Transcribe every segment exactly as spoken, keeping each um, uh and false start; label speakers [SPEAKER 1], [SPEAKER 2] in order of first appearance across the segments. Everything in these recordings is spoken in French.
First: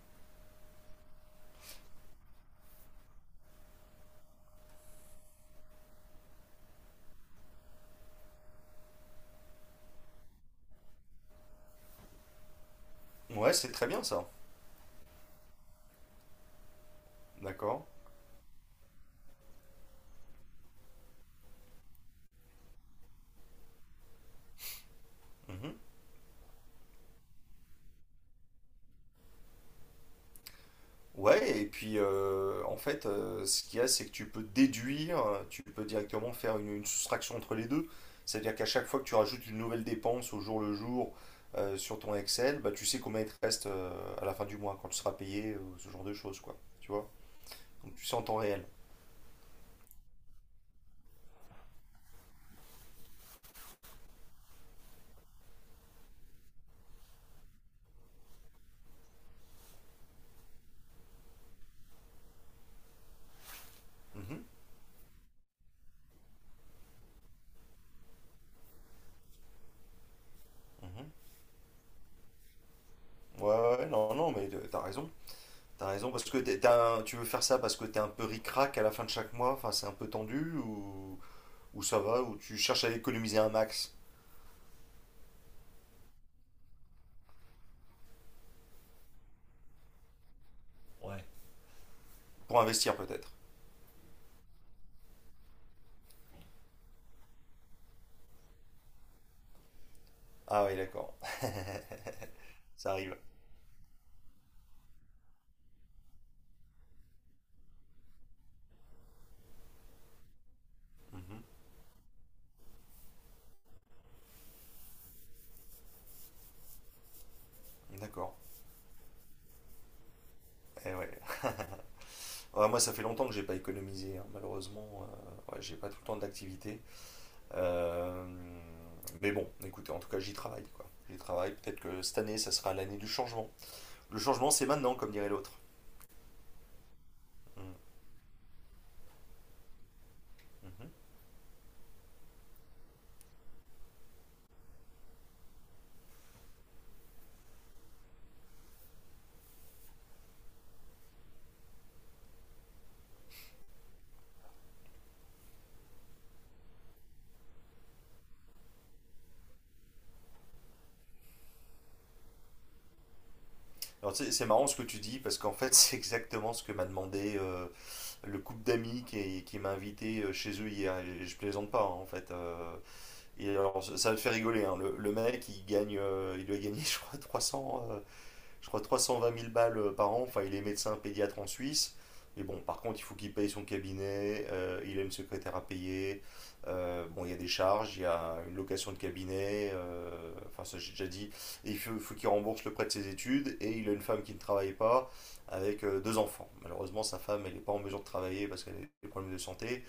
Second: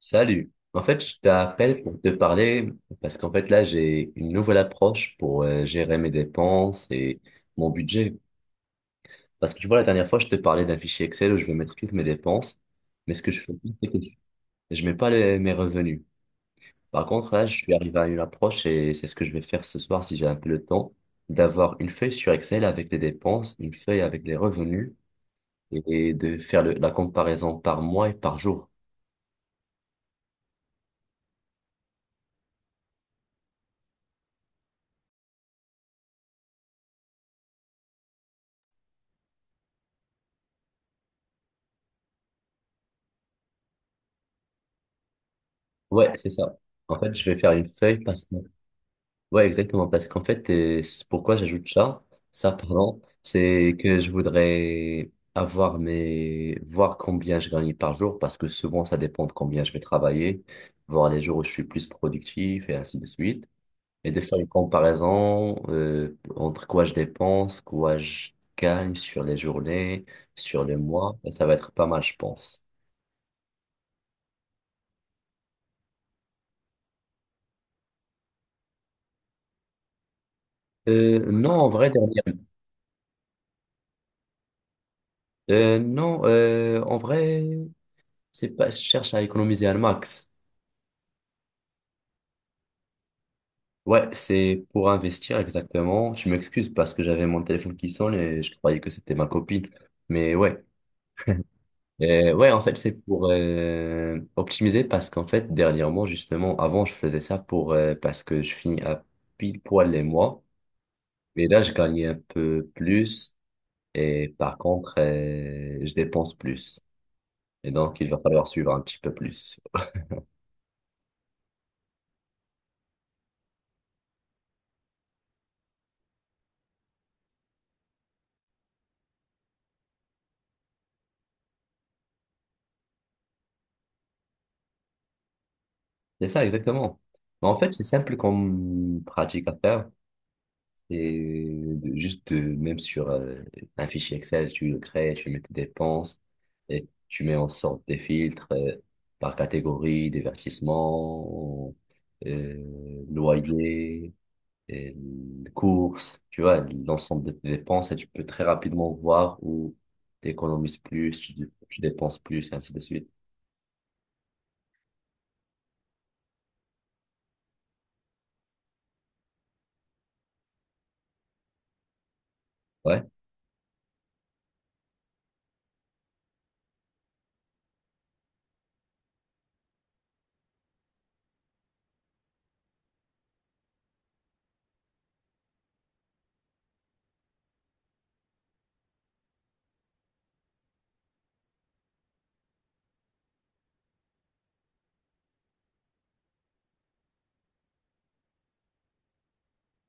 [SPEAKER 1] Salut. En fait, je t'appelle pour te parler parce qu'en fait là, j'ai une nouvelle approche pour euh, gérer mes dépenses et mon budget. Parce que tu vois, la dernière fois, je te parlais d'un fichier Excel où je vais mettre toutes mes dépenses, mais ce que je fais,
[SPEAKER 2] Ouais, c'est très bien ça.
[SPEAKER 1] je mets pas les- mes revenus. Par contre, là, je suis
[SPEAKER 2] D'accord.
[SPEAKER 1] arrivé à une approche et c'est ce que je vais faire ce soir si j'ai un peu le temps, d'avoir une feuille sur Excel avec les dépenses, une feuille avec les revenus
[SPEAKER 2] Mhm.
[SPEAKER 1] et de faire le- la comparaison par mois et par jour.
[SPEAKER 2] Ouais, et puis euh, en fait, euh, ce qu'il y a, c'est que tu peux déduire, euh, tu peux directement faire une, une soustraction entre les deux. C'est-à-dire qu'à chaque fois que tu rajoutes une nouvelle dépense au jour le jour euh, sur ton Excel, bah, tu sais combien il te reste euh, à la fin du mois quand tu seras payé, euh, ce genre
[SPEAKER 1] Ouais,
[SPEAKER 2] de
[SPEAKER 1] c'est
[SPEAKER 2] choses,
[SPEAKER 1] ça.
[SPEAKER 2] quoi. Tu
[SPEAKER 1] En
[SPEAKER 2] vois?
[SPEAKER 1] fait, je vais faire une
[SPEAKER 2] Donc
[SPEAKER 1] feuille.
[SPEAKER 2] tu sais en temps réel.
[SPEAKER 1] Ouais, exactement, parce qu'en fait, euh, c'est pourquoi j'ajoute ça, ça, pardon, c'est que je voudrais avoir mes, voir combien je gagne par jour, parce que souvent, ça dépend de combien je vais travailler, voir les jours où je suis plus productif et ainsi de suite, et de faire
[SPEAKER 2] Mhm,
[SPEAKER 1] une comparaison, euh, entre quoi je dépense, quoi je gagne sur les journées, sur les
[SPEAKER 2] mhm.
[SPEAKER 1] mois, et ça va être pas mal, je pense.
[SPEAKER 2] Ouais, ouais, ouais, non, non, mais euh, t'as raison. T'as raison, parce que t'es- t'as un- tu veux faire ça parce que t'es un peu ric-rac à la fin de chaque mois, enfin c'est un peu tendu ou.
[SPEAKER 1] Euh, non, en
[SPEAKER 2] Où
[SPEAKER 1] vrai,
[SPEAKER 2] ça
[SPEAKER 1] dernière,
[SPEAKER 2] va, où tu cherches à économiser un max
[SPEAKER 1] euh, non, euh, en vrai, c'est pas, je cherche à économiser un max.
[SPEAKER 2] pour investir peut-être.
[SPEAKER 1] Ouais, c'est pour investir exactement. Je m'excuse parce que j'avais mon téléphone qui sonne et je croyais que c'était ma copine. Mais ouais,
[SPEAKER 2] Ah oui, d'accord,
[SPEAKER 1] Euh, ouais, en fait, c'est
[SPEAKER 2] ça arrive.
[SPEAKER 1] pour euh, optimiser parce qu'en fait, dernièrement, justement, avant, je faisais ça pour euh, parce que je finis à pile poil les mois.
[SPEAKER 2] Mhm.
[SPEAKER 1] Et là, je gagnais un peu plus et par contre, euh, je dépense plus. Et donc, il va
[SPEAKER 2] D'accord.
[SPEAKER 1] falloir suivre un petit peu plus.
[SPEAKER 2] Eh ouais. Ouais, moi, ça fait longtemps que j'ai pas économisé, hein. Malheureusement, euh, ouais, j'ai pas tout le temps d'activité. Euh, mais bon, écoutez, en tout cas, j'y travaille, quoi. J'y travaille. Peut-être que cette année, ça sera l'année du changement. Le changement, c'est maintenant, comme dirait l'autre.
[SPEAKER 1] C'est ça, exactement. Mais en fait,
[SPEAKER 2] Mm,
[SPEAKER 1] c'est simple comme pratique à faire.
[SPEAKER 2] mhm.
[SPEAKER 1] Et de- juste de- même sur euh, un fichier Excel, tu le crées, tu mets tes dépenses et tu mets en sorte des filtres euh, par catégorie, divertissement, euh, loyer, et courses, tu vois, l'ensemble de tes dépenses et tu peux très rapidement voir où tu économises plus, tu, tu dépenses plus, et ainsi de suite.
[SPEAKER 2] Alors, tu sais, c'est marrant ce que tu dis, parce qu'en fait, c'est exactement ce que m'a demandé euh, le couple d'amis qui, qui m'a invité euh, chez eux hier. Et je plaisante pas, hein, en fait. Euh,
[SPEAKER 1] Ouais,
[SPEAKER 2] Et alors, ça va te faire rigoler, hein. Le, le mec, il gagne, euh, il doit gagner, je crois, trois cents, euh, je crois, trois cent vingt mille balles euh, par an. Enfin, il est médecin pédiatre en Suisse. Mais bon, par contre, il faut qu'il paye son cabinet, euh, il a une secrétaire à payer. Euh, bon, il y a des charges, il y a une location de cabinet, euh, enfin, ça j'ai déjà dit. Et il faut, faut qu'il rembourse le prêt de ses études. Et il a une femme qui ne travaille pas avec euh, deux enfants. Malheureusement, sa femme, elle n'est pas en mesure de travailler parce qu'elle a des problèmes de santé.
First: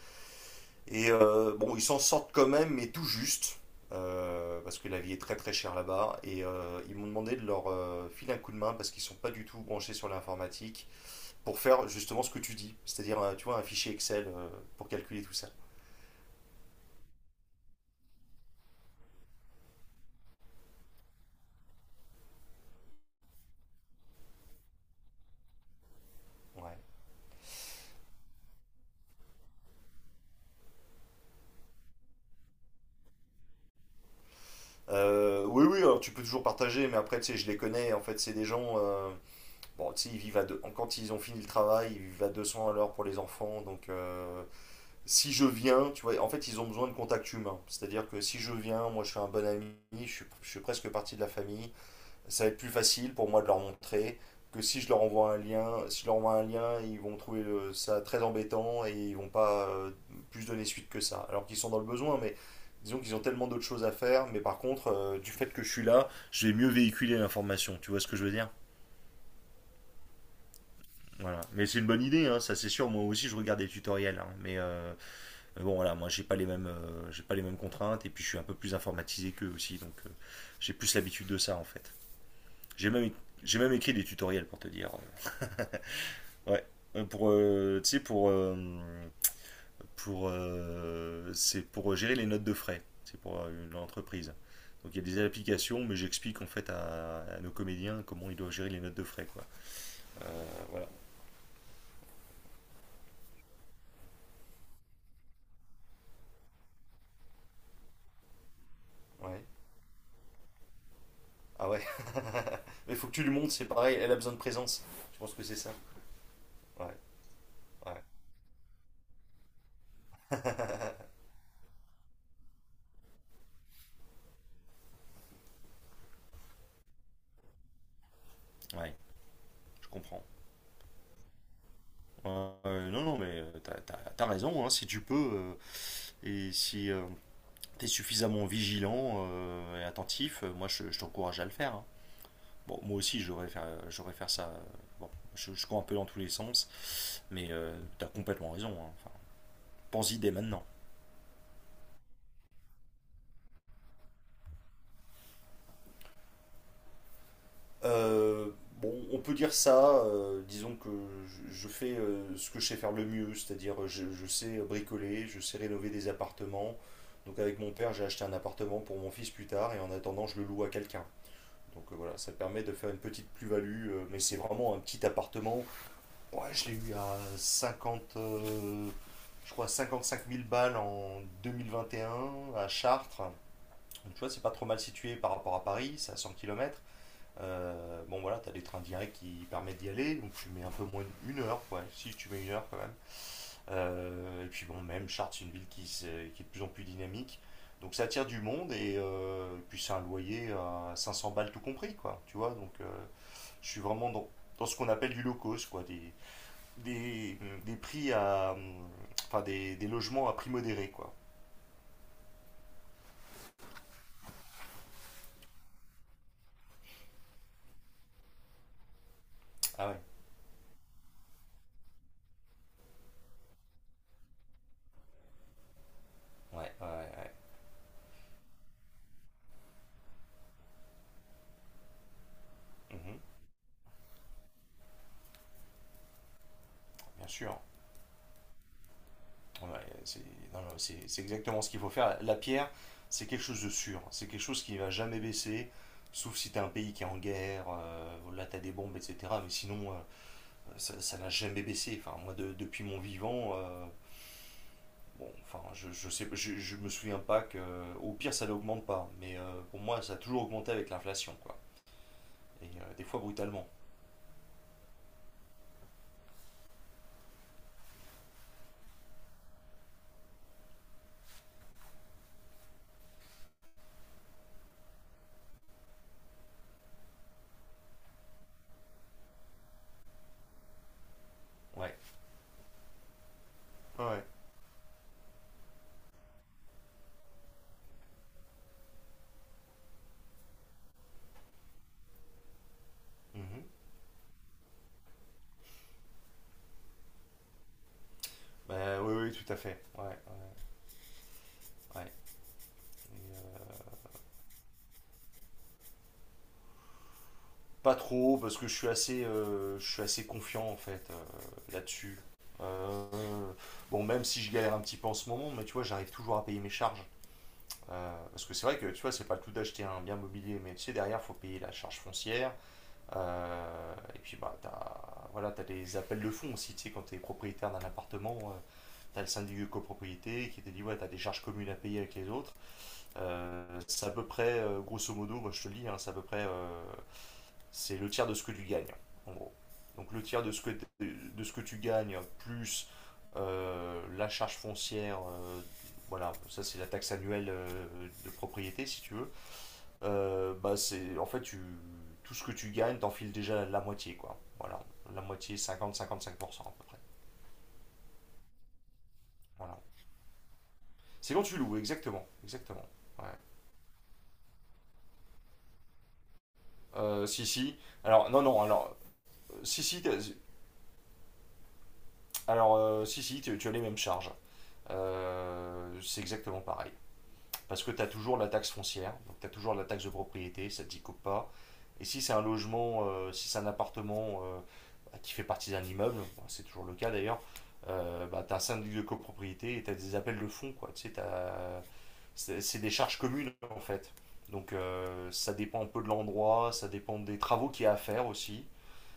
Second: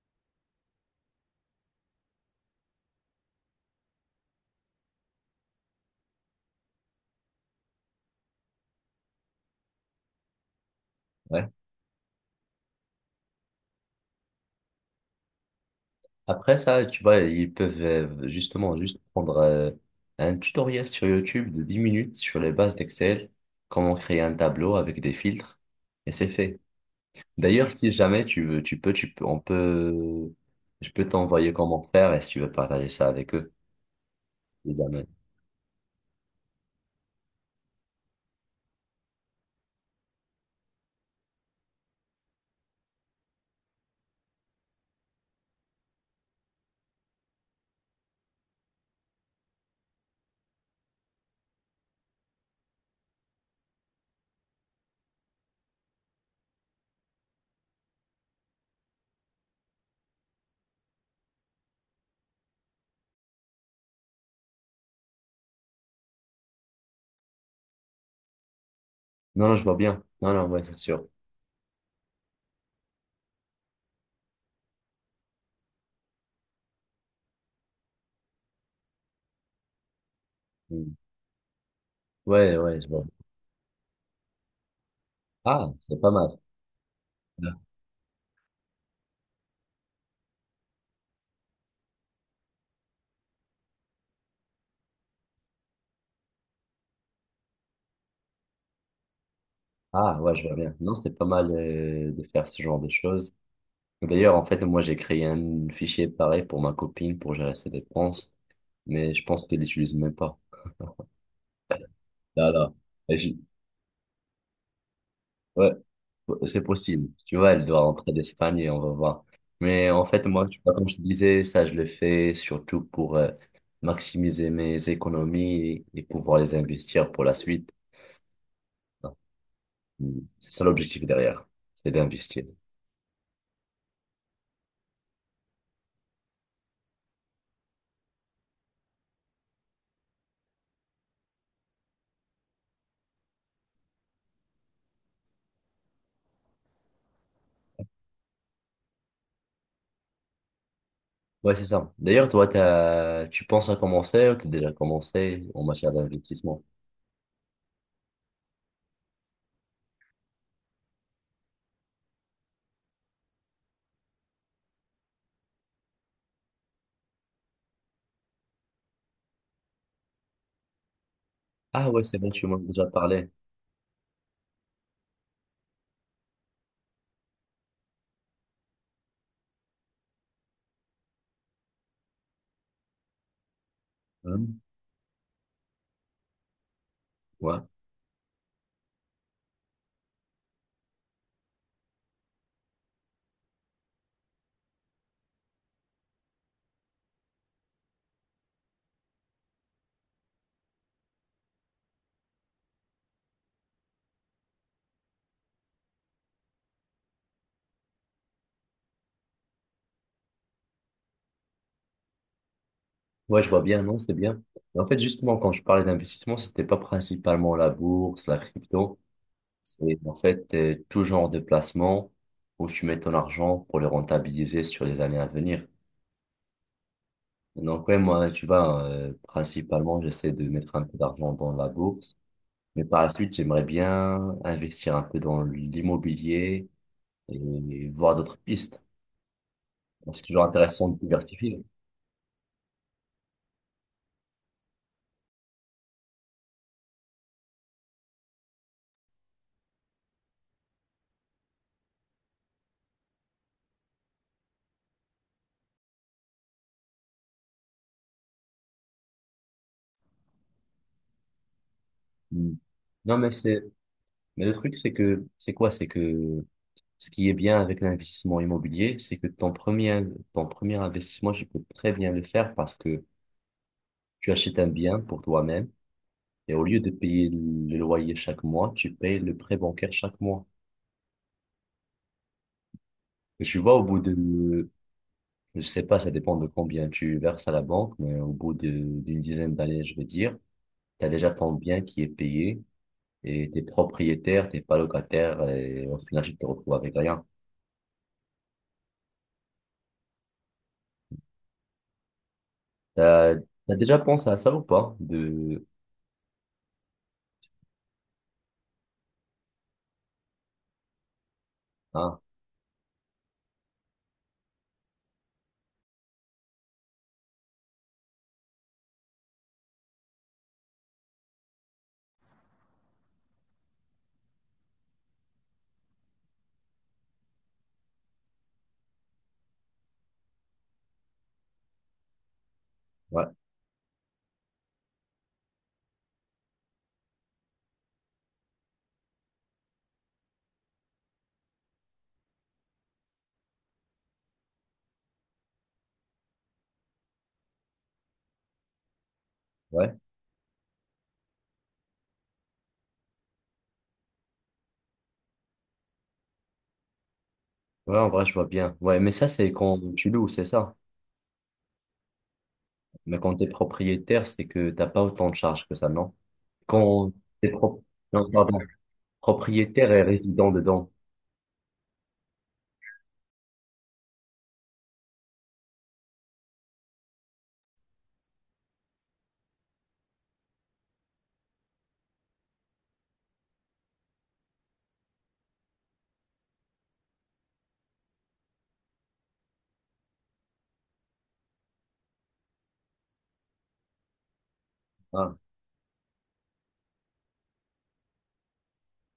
[SPEAKER 2] Et euh, bon, ils s'en sortent quand même, mais tout juste, euh, parce que la vie est très très chère là-bas. Et euh, ils m'ont demandé de leur euh, filer un coup de main, parce qu'ils sont pas du tout branchés sur l'informatique,
[SPEAKER 1] ouais.
[SPEAKER 2] pour faire justement ce que tu dis, c'est-à-dire, euh, tu vois, un fichier Excel euh, pour calculer tout ça.
[SPEAKER 1] Après ça, tu vois, ils peuvent euh, justement juste prendre euh, un tutoriel sur YouTube de dix minutes sur les bases d'Excel, comment créer un tableau avec des filtres, et c'est fait.
[SPEAKER 2] Ouais.
[SPEAKER 1] D'ailleurs, si jamais tu veux, tu peux, tu peux, on peut, je peux t'envoyer comment faire et si tu veux partager ça avec eux. Évidemment.
[SPEAKER 2] Euh, oui, oui, alors tu peux toujours partager, mais après, tu sais, je les connais. En fait, c'est des gens, euh, bon, tu sais, ils vivent à deux, quand ils ont fini le travail, ils vivent à deux cents à l'heure pour les enfants, donc euh, si je viens, tu vois, en fait, ils ont besoin de contact humain. C'est-à-dire que si je viens, moi, je suis un bon ami, je suis, je suis presque partie de la famille. Ça va être plus facile pour moi de leur montrer que si je leur envoie un lien, si je leur envoie un lien, ils vont trouver le- ça très embêtant et ils vont pas euh, plus donner suite que ça. Alors qu'ils sont dans le besoin, mais disons qu'ils ont tellement d'autres choses à faire. Mais par contre, euh, du fait que je suis là, je vais mieux véhiculer l'information. Tu vois ce que je veux dire?
[SPEAKER 1] Non, non, je vois bien. Non, non, ouais, c'est sûr.
[SPEAKER 2] Voilà. Mais c'est une bonne idée, hein, ça c'est sûr. Moi aussi, je regarde des tutoriels, hein, mais euh, mais bon, voilà, moi, j'ai pas les mêmes, euh, j'ai pas les mêmes contraintes et puis je suis un peu plus informatisé qu'eux aussi, donc euh, j'ai plus
[SPEAKER 1] Mm.
[SPEAKER 2] l'habitude de ça en fait.
[SPEAKER 1] Ouais, ouais, je
[SPEAKER 2] J'ai
[SPEAKER 1] vois.
[SPEAKER 2] même, j'ai même écrit des tutoriels pour te dire.
[SPEAKER 1] Ah, c'est pas mal.
[SPEAKER 2] Euh, ouais. Euh, Pour, euh, tu sais, pour, euh, pour, euh, c'est pour gérer les notes de frais. C'est pour euh, une entreprise. Donc il y a des applications, mais j'explique en fait à, à nos comédiens comment ils doivent gérer les notes de frais, quoi.
[SPEAKER 1] Ah, ouais, je vois
[SPEAKER 2] Euh,
[SPEAKER 1] bien.
[SPEAKER 2] voilà.
[SPEAKER 1] Non, c'est pas mal euh, de faire ce genre de choses. D'ailleurs, en fait, moi, j'ai créé un fichier pareil pour ma copine pour gérer ses dépenses, mais je
[SPEAKER 2] Ouais.
[SPEAKER 1] pense qu'elle l'utilise même pas.
[SPEAKER 2] Ah ouais.
[SPEAKER 1] Là, là.
[SPEAKER 2] Mais faut que
[SPEAKER 1] Et
[SPEAKER 2] tu lui
[SPEAKER 1] je-
[SPEAKER 2] montres, c'est pareil. Elle a besoin de présence. Je pense que c'est
[SPEAKER 1] ouais,
[SPEAKER 2] ça.
[SPEAKER 1] ouais, c'est
[SPEAKER 2] Ouais.
[SPEAKER 1] possible. Tu vois, elle doit
[SPEAKER 2] Ouais.
[SPEAKER 1] rentrer d'Espagne et on va voir. Mais en fait, moi, tu vois, comme je te disais, ça, je le fais surtout pour euh, maximiser mes économies et pouvoir les investir pour la suite.
[SPEAKER 2] Ouais. Je
[SPEAKER 1] Mm.
[SPEAKER 2] comprends.
[SPEAKER 1] C'est ça l'objectif derrière, c'est d'investir.
[SPEAKER 2] Euh, non, non, mais euh, t'as, t'as- t'as raison, hein, si tu peux, euh, et si euh, t'es suffisamment vigilant euh, et attentif, euh, moi je, je t'encourage à le faire, hein. Bon, moi aussi, j'aurais faire, j'aurais faire ça. Euh, bon, je, je cours un peu dans tous les sens, mais euh, t'as complètement raison, hein. Enfin, pense-y dès maintenant.
[SPEAKER 1] Ouais, c'est ça. D'ailleurs, toi, t'as... tu penses à commencer ou t'as déjà commencé en matière d'investissement?
[SPEAKER 2] Euh, bon, on peut dire ça, euh, disons que je, je fais euh, ce que je sais faire le mieux, c'est-à-dire je, je sais bricoler, je sais rénover des appartements. Donc avec mon père, j'ai acheté un appartement pour mon fils plus tard, et en attendant, je le loue à quelqu'un. Donc
[SPEAKER 1] Ah
[SPEAKER 2] euh,
[SPEAKER 1] ouais,
[SPEAKER 2] voilà,
[SPEAKER 1] c'est bon,
[SPEAKER 2] ça
[SPEAKER 1] tu m'en as
[SPEAKER 2] permet de
[SPEAKER 1] déjà
[SPEAKER 2] faire une
[SPEAKER 1] parlé.
[SPEAKER 2] petite plus-value, euh, mais c'est vraiment un petit appartement. Ouais, je l'ai eu à cinquante euh, je crois cinquante-cinq mille balles en deux mille vingt et un à Chartres. Donc tu vois, c'est pas
[SPEAKER 1] Hum.
[SPEAKER 2] trop mal situé par rapport à Paris, c'est à cent kilomètres.
[SPEAKER 1] Ouais.
[SPEAKER 2] Bon voilà, t'as des trains directs qui permettent d'y aller, donc tu mets un peu moins d'une heure, ouais, si tu mets une heure quand même. Euh, et puis bon, même Chartres, c'est une ville qui, qui est de plus en plus dynamique. Donc ça attire du monde et euh, puis c'est un loyer à cinq cents balles tout compris, quoi. Tu vois, donc euh, je suis vraiment dans, dans ce qu'on appelle du low cost, quoi, des, des, des prix à. Enfin, des, des logements à prix modéré, quoi.
[SPEAKER 1] Ouais, je vois bien, non, c'est bien. Et en fait, justement, quand je parlais d'investissement, c'était pas principalement la bourse, la crypto.
[SPEAKER 2] Ah
[SPEAKER 1] C'est
[SPEAKER 2] ouais,
[SPEAKER 1] en fait euh, tout genre de placement où tu mets ton argent pour le rentabiliser sur les années à venir.
[SPEAKER 2] ouais, ouais, ouais.
[SPEAKER 1] Donc ouais, moi, tu vois, euh, principalement, j'essaie de mettre un peu d'argent dans la bourse. Mais par la
[SPEAKER 2] Mhm,
[SPEAKER 1] suite, j'aimerais bien investir un peu dans l'immobilier
[SPEAKER 2] bien sûr.
[SPEAKER 1] et voir d'autres pistes.
[SPEAKER 2] Ouais,
[SPEAKER 1] Donc,
[SPEAKER 2] c'est
[SPEAKER 1] c'est toujours
[SPEAKER 2] non, non,
[SPEAKER 1] intéressant de
[SPEAKER 2] c'est- c'est exactement
[SPEAKER 1] diversifier.
[SPEAKER 2] ce qu'il faut faire. La pierre, c'est quelque chose de sûr. C'est quelque chose qui ne va jamais baisser, sauf si tu as un pays qui est en guerre, euh, là tu as des bombes, et cetera. Mais sinon, euh, ça ça n'a jamais baissé. Enfin, moi, de- depuis mon vivant, euh. Bon, enfin, je, je sais, je, je me souviens pas que. Au pire, ça n'augmente pas. Mais euh, pour moi, ça a toujours augmenté avec l'inflation, quoi.
[SPEAKER 1] Hum.
[SPEAKER 2] Et euh, des
[SPEAKER 1] Non,
[SPEAKER 2] fois
[SPEAKER 1] mais c'est...
[SPEAKER 2] brutalement.
[SPEAKER 1] Mais le truc, c'est que, c'est quoi? C'est que ce qui est bien avec l'investissement immobilier, c'est que ton premier, ton premier investissement, tu peux très bien le faire parce que tu achètes un bien pour toi-même et au lieu de payer le loyer chaque mois, tu payes le prêt bancaire chaque mois.
[SPEAKER 2] Ouais.
[SPEAKER 1] Et tu vois, au bout
[SPEAKER 2] Ouais.
[SPEAKER 1] de, je sais pas, ça dépend de combien tu verses à la banque, mais au bout de- d'une dizaine d'années, je veux dire, tu as déjà ton bien qui est payé et t'es
[SPEAKER 2] Mhm.
[SPEAKER 1] propriétaire, t'es pas locataire et au final, tu te retrouves avec rien.
[SPEAKER 2] Bah, oui, oui, tout à fait. Ouais, ouais, ouais.
[SPEAKER 1] T'as,
[SPEAKER 2] Et,
[SPEAKER 1] t'as
[SPEAKER 2] euh,
[SPEAKER 1] déjà pensé à ça ou pas? De...
[SPEAKER 2] pas trop, parce que je suis assez, euh, je suis assez confiant, en fait, euh,
[SPEAKER 1] Ah,
[SPEAKER 2] là-dessus. Euh, bon, même si je galère un petit peu en ce moment, mais tu vois, j'arrive toujours à payer mes charges. Euh, parce que c'est vrai que, tu vois, c'est pas le tout d'acheter un bien mobilier, mais tu sais, derrière, faut payer la charge foncière. Euh, et puis, bah, t'as, voilà, t'as des appels de fonds aussi, tu sais, quand t'es propriétaire d'un appartement, euh, t'as le syndic de copropriété qui te dit, ouais, t'as des charges communes à payer avec les autres.
[SPEAKER 1] ouais,
[SPEAKER 2] Euh, c'est à peu près, euh, grosso modo, moi je te le dis, hein, c'est à peu près, euh, c'est le tiers de ce que tu gagnes, en gros. Donc le tiers de ce que, de ce que tu gagnes, plus euh, la charge foncière, euh, voilà, ça c'est la taxe annuelle euh, de propriété, si tu veux.
[SPEAKER 1] ouais.
[SPEAKER 2] Euh, bah c'est en fait tu, tout ce que tu gagnes, t'enfiles déjà la moitié quoi. Voilà, la moitié cinquante cinquante cinq pour cent à peu près.
[SPEAKER 1] Ouais, en vrai, je vois bien. Ouais, mais ça, c'est quand
[SPEAKER 2] Voilà.
[SPEAKER 1] tu loues, c'est ça.
[SPEAKER 2] C'est quand tu loues, exactement, exactement.
[SPEAKER 1] Mais
[SPEAKER 2] Ouais.
[SPEAKER 1] quand t'es propriétaire, c'est que t'as pas autant de charges que ça, non? Quand
[SPEAKER 2] Euh, si
[SPEAKER 1] t'es
[SPEAKER 2] si.
[SPEAKER 1] pro... non,
[SPEAKER 2] Alors non
[SPEAKER 1] pardon,
[SPEAKER 2] non alors euh, si
[SPEAKER 1] propriétaire et
[SPEAKER 2] si t'as-
[SPEAKER 1] résident dedans.
[SPEAKER 2] alors euh, si si tu, tu as les mêmes charges. Euh, c'est exactement pareil. Parce que tu as toujours la taxe foncière, donc tu as toujours la taxe de propriété, ça ne t'y coupe pas. Et si c'est un logement, euh, si c'est un appartement euh, bah, qui fait partie d'un immeuble, bon, c'est toujours le cas d'ailleurs, euh, bah, tu as un syndic de copropriété et tu as des appels de fonds. Quoi. Tu sais, c'est c'est des charges communes en fait. Donc euh,
[SPEAKER 1] Ah,
[SPEAKER 2] ça dépend un peu de l'endroit, ça dépend des travaux qu'il y a à faire aussi.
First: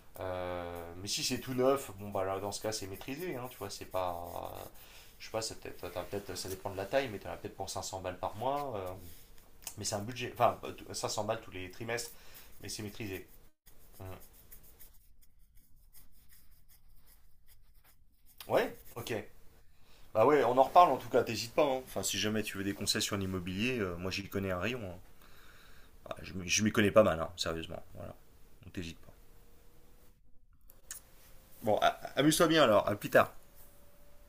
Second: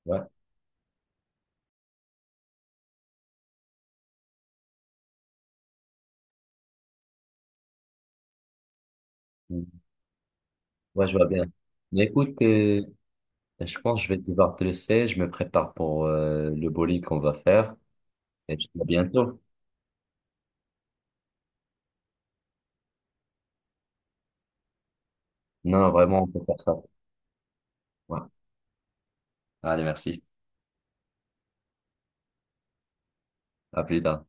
[SPEAKER 1] ouais.
[SPEAKER 2] Euh, mais si c'est tout neuf, bon bah là dans ce cas c'est maîtrisé, hein, tu vois, c'est pas. euh, je sais pas, c'est peut-être, t'as peut-être, ça dépend de la taille, mais t'en as peut-être pour cinq cents balles par mois. Euh,
[SPEAKER 1] Mm.
[SPEAKER 2] mais c'est un budget, enfin pas tout-
[SPEAKER 1] Ouais, je
[SPEAKER 2] cinq cents
[SPEAKER 1] vois
[SPEAKER 2] balles
[SPEAKER 1] bien.
[SPEAKER 2] tous les
[SPEAKER 1] Mais
[SPEAKER 2] trimestres,
[SPEAKER 1] écoute,
[SPEAKER 2] mais
[SPEAKER 1] euh,
[SPEAKER 2] c'est maîtrisé.
[SPEAKER 1] je pense que
[SPEAKER 2] Mhm.
[SPEAKER 1] je vais devoir te laisser. Je me prépare pour euh, le bowling qu'on va faire. Et je te
[SPEAKER 2] Ouais,
[SPEAKER 1] dis à
[SPEAKER 2] ok.
[SPEAKER 1] bientôt.
[SPEAKER 2] Bah ouais, on en reparle en tout cas, t'hésites pas, hein. Enfin, si jamais tu veux des conseils sur l'immobilier, euh, moi j'y connais un rayon, hein.
[SPEAKER 1] Non,
[SPEAKER 2] Ah,
[SPEAKER 1] vraiment, on
[SPEAKER 2] je
[SPEAKER 1] peut
[SPEAKER 2] m'y
[SPEAKER 1] faire
[SPEAKER 2] je m'y
[SPEAKER 1] ça.
[SPEAKER 2] connais pas mal, hein, sérieusement. Voilà,
[SPEAKER 1] Ouais.
[SPEAKER 2] donc t'hésites pas.
[SPEAKER 1] Allez, merci.
[SPEAKER 2] Bon, a- amuse-toi bien alors, à plus tard.
[SPEAKER 1] À plus tard.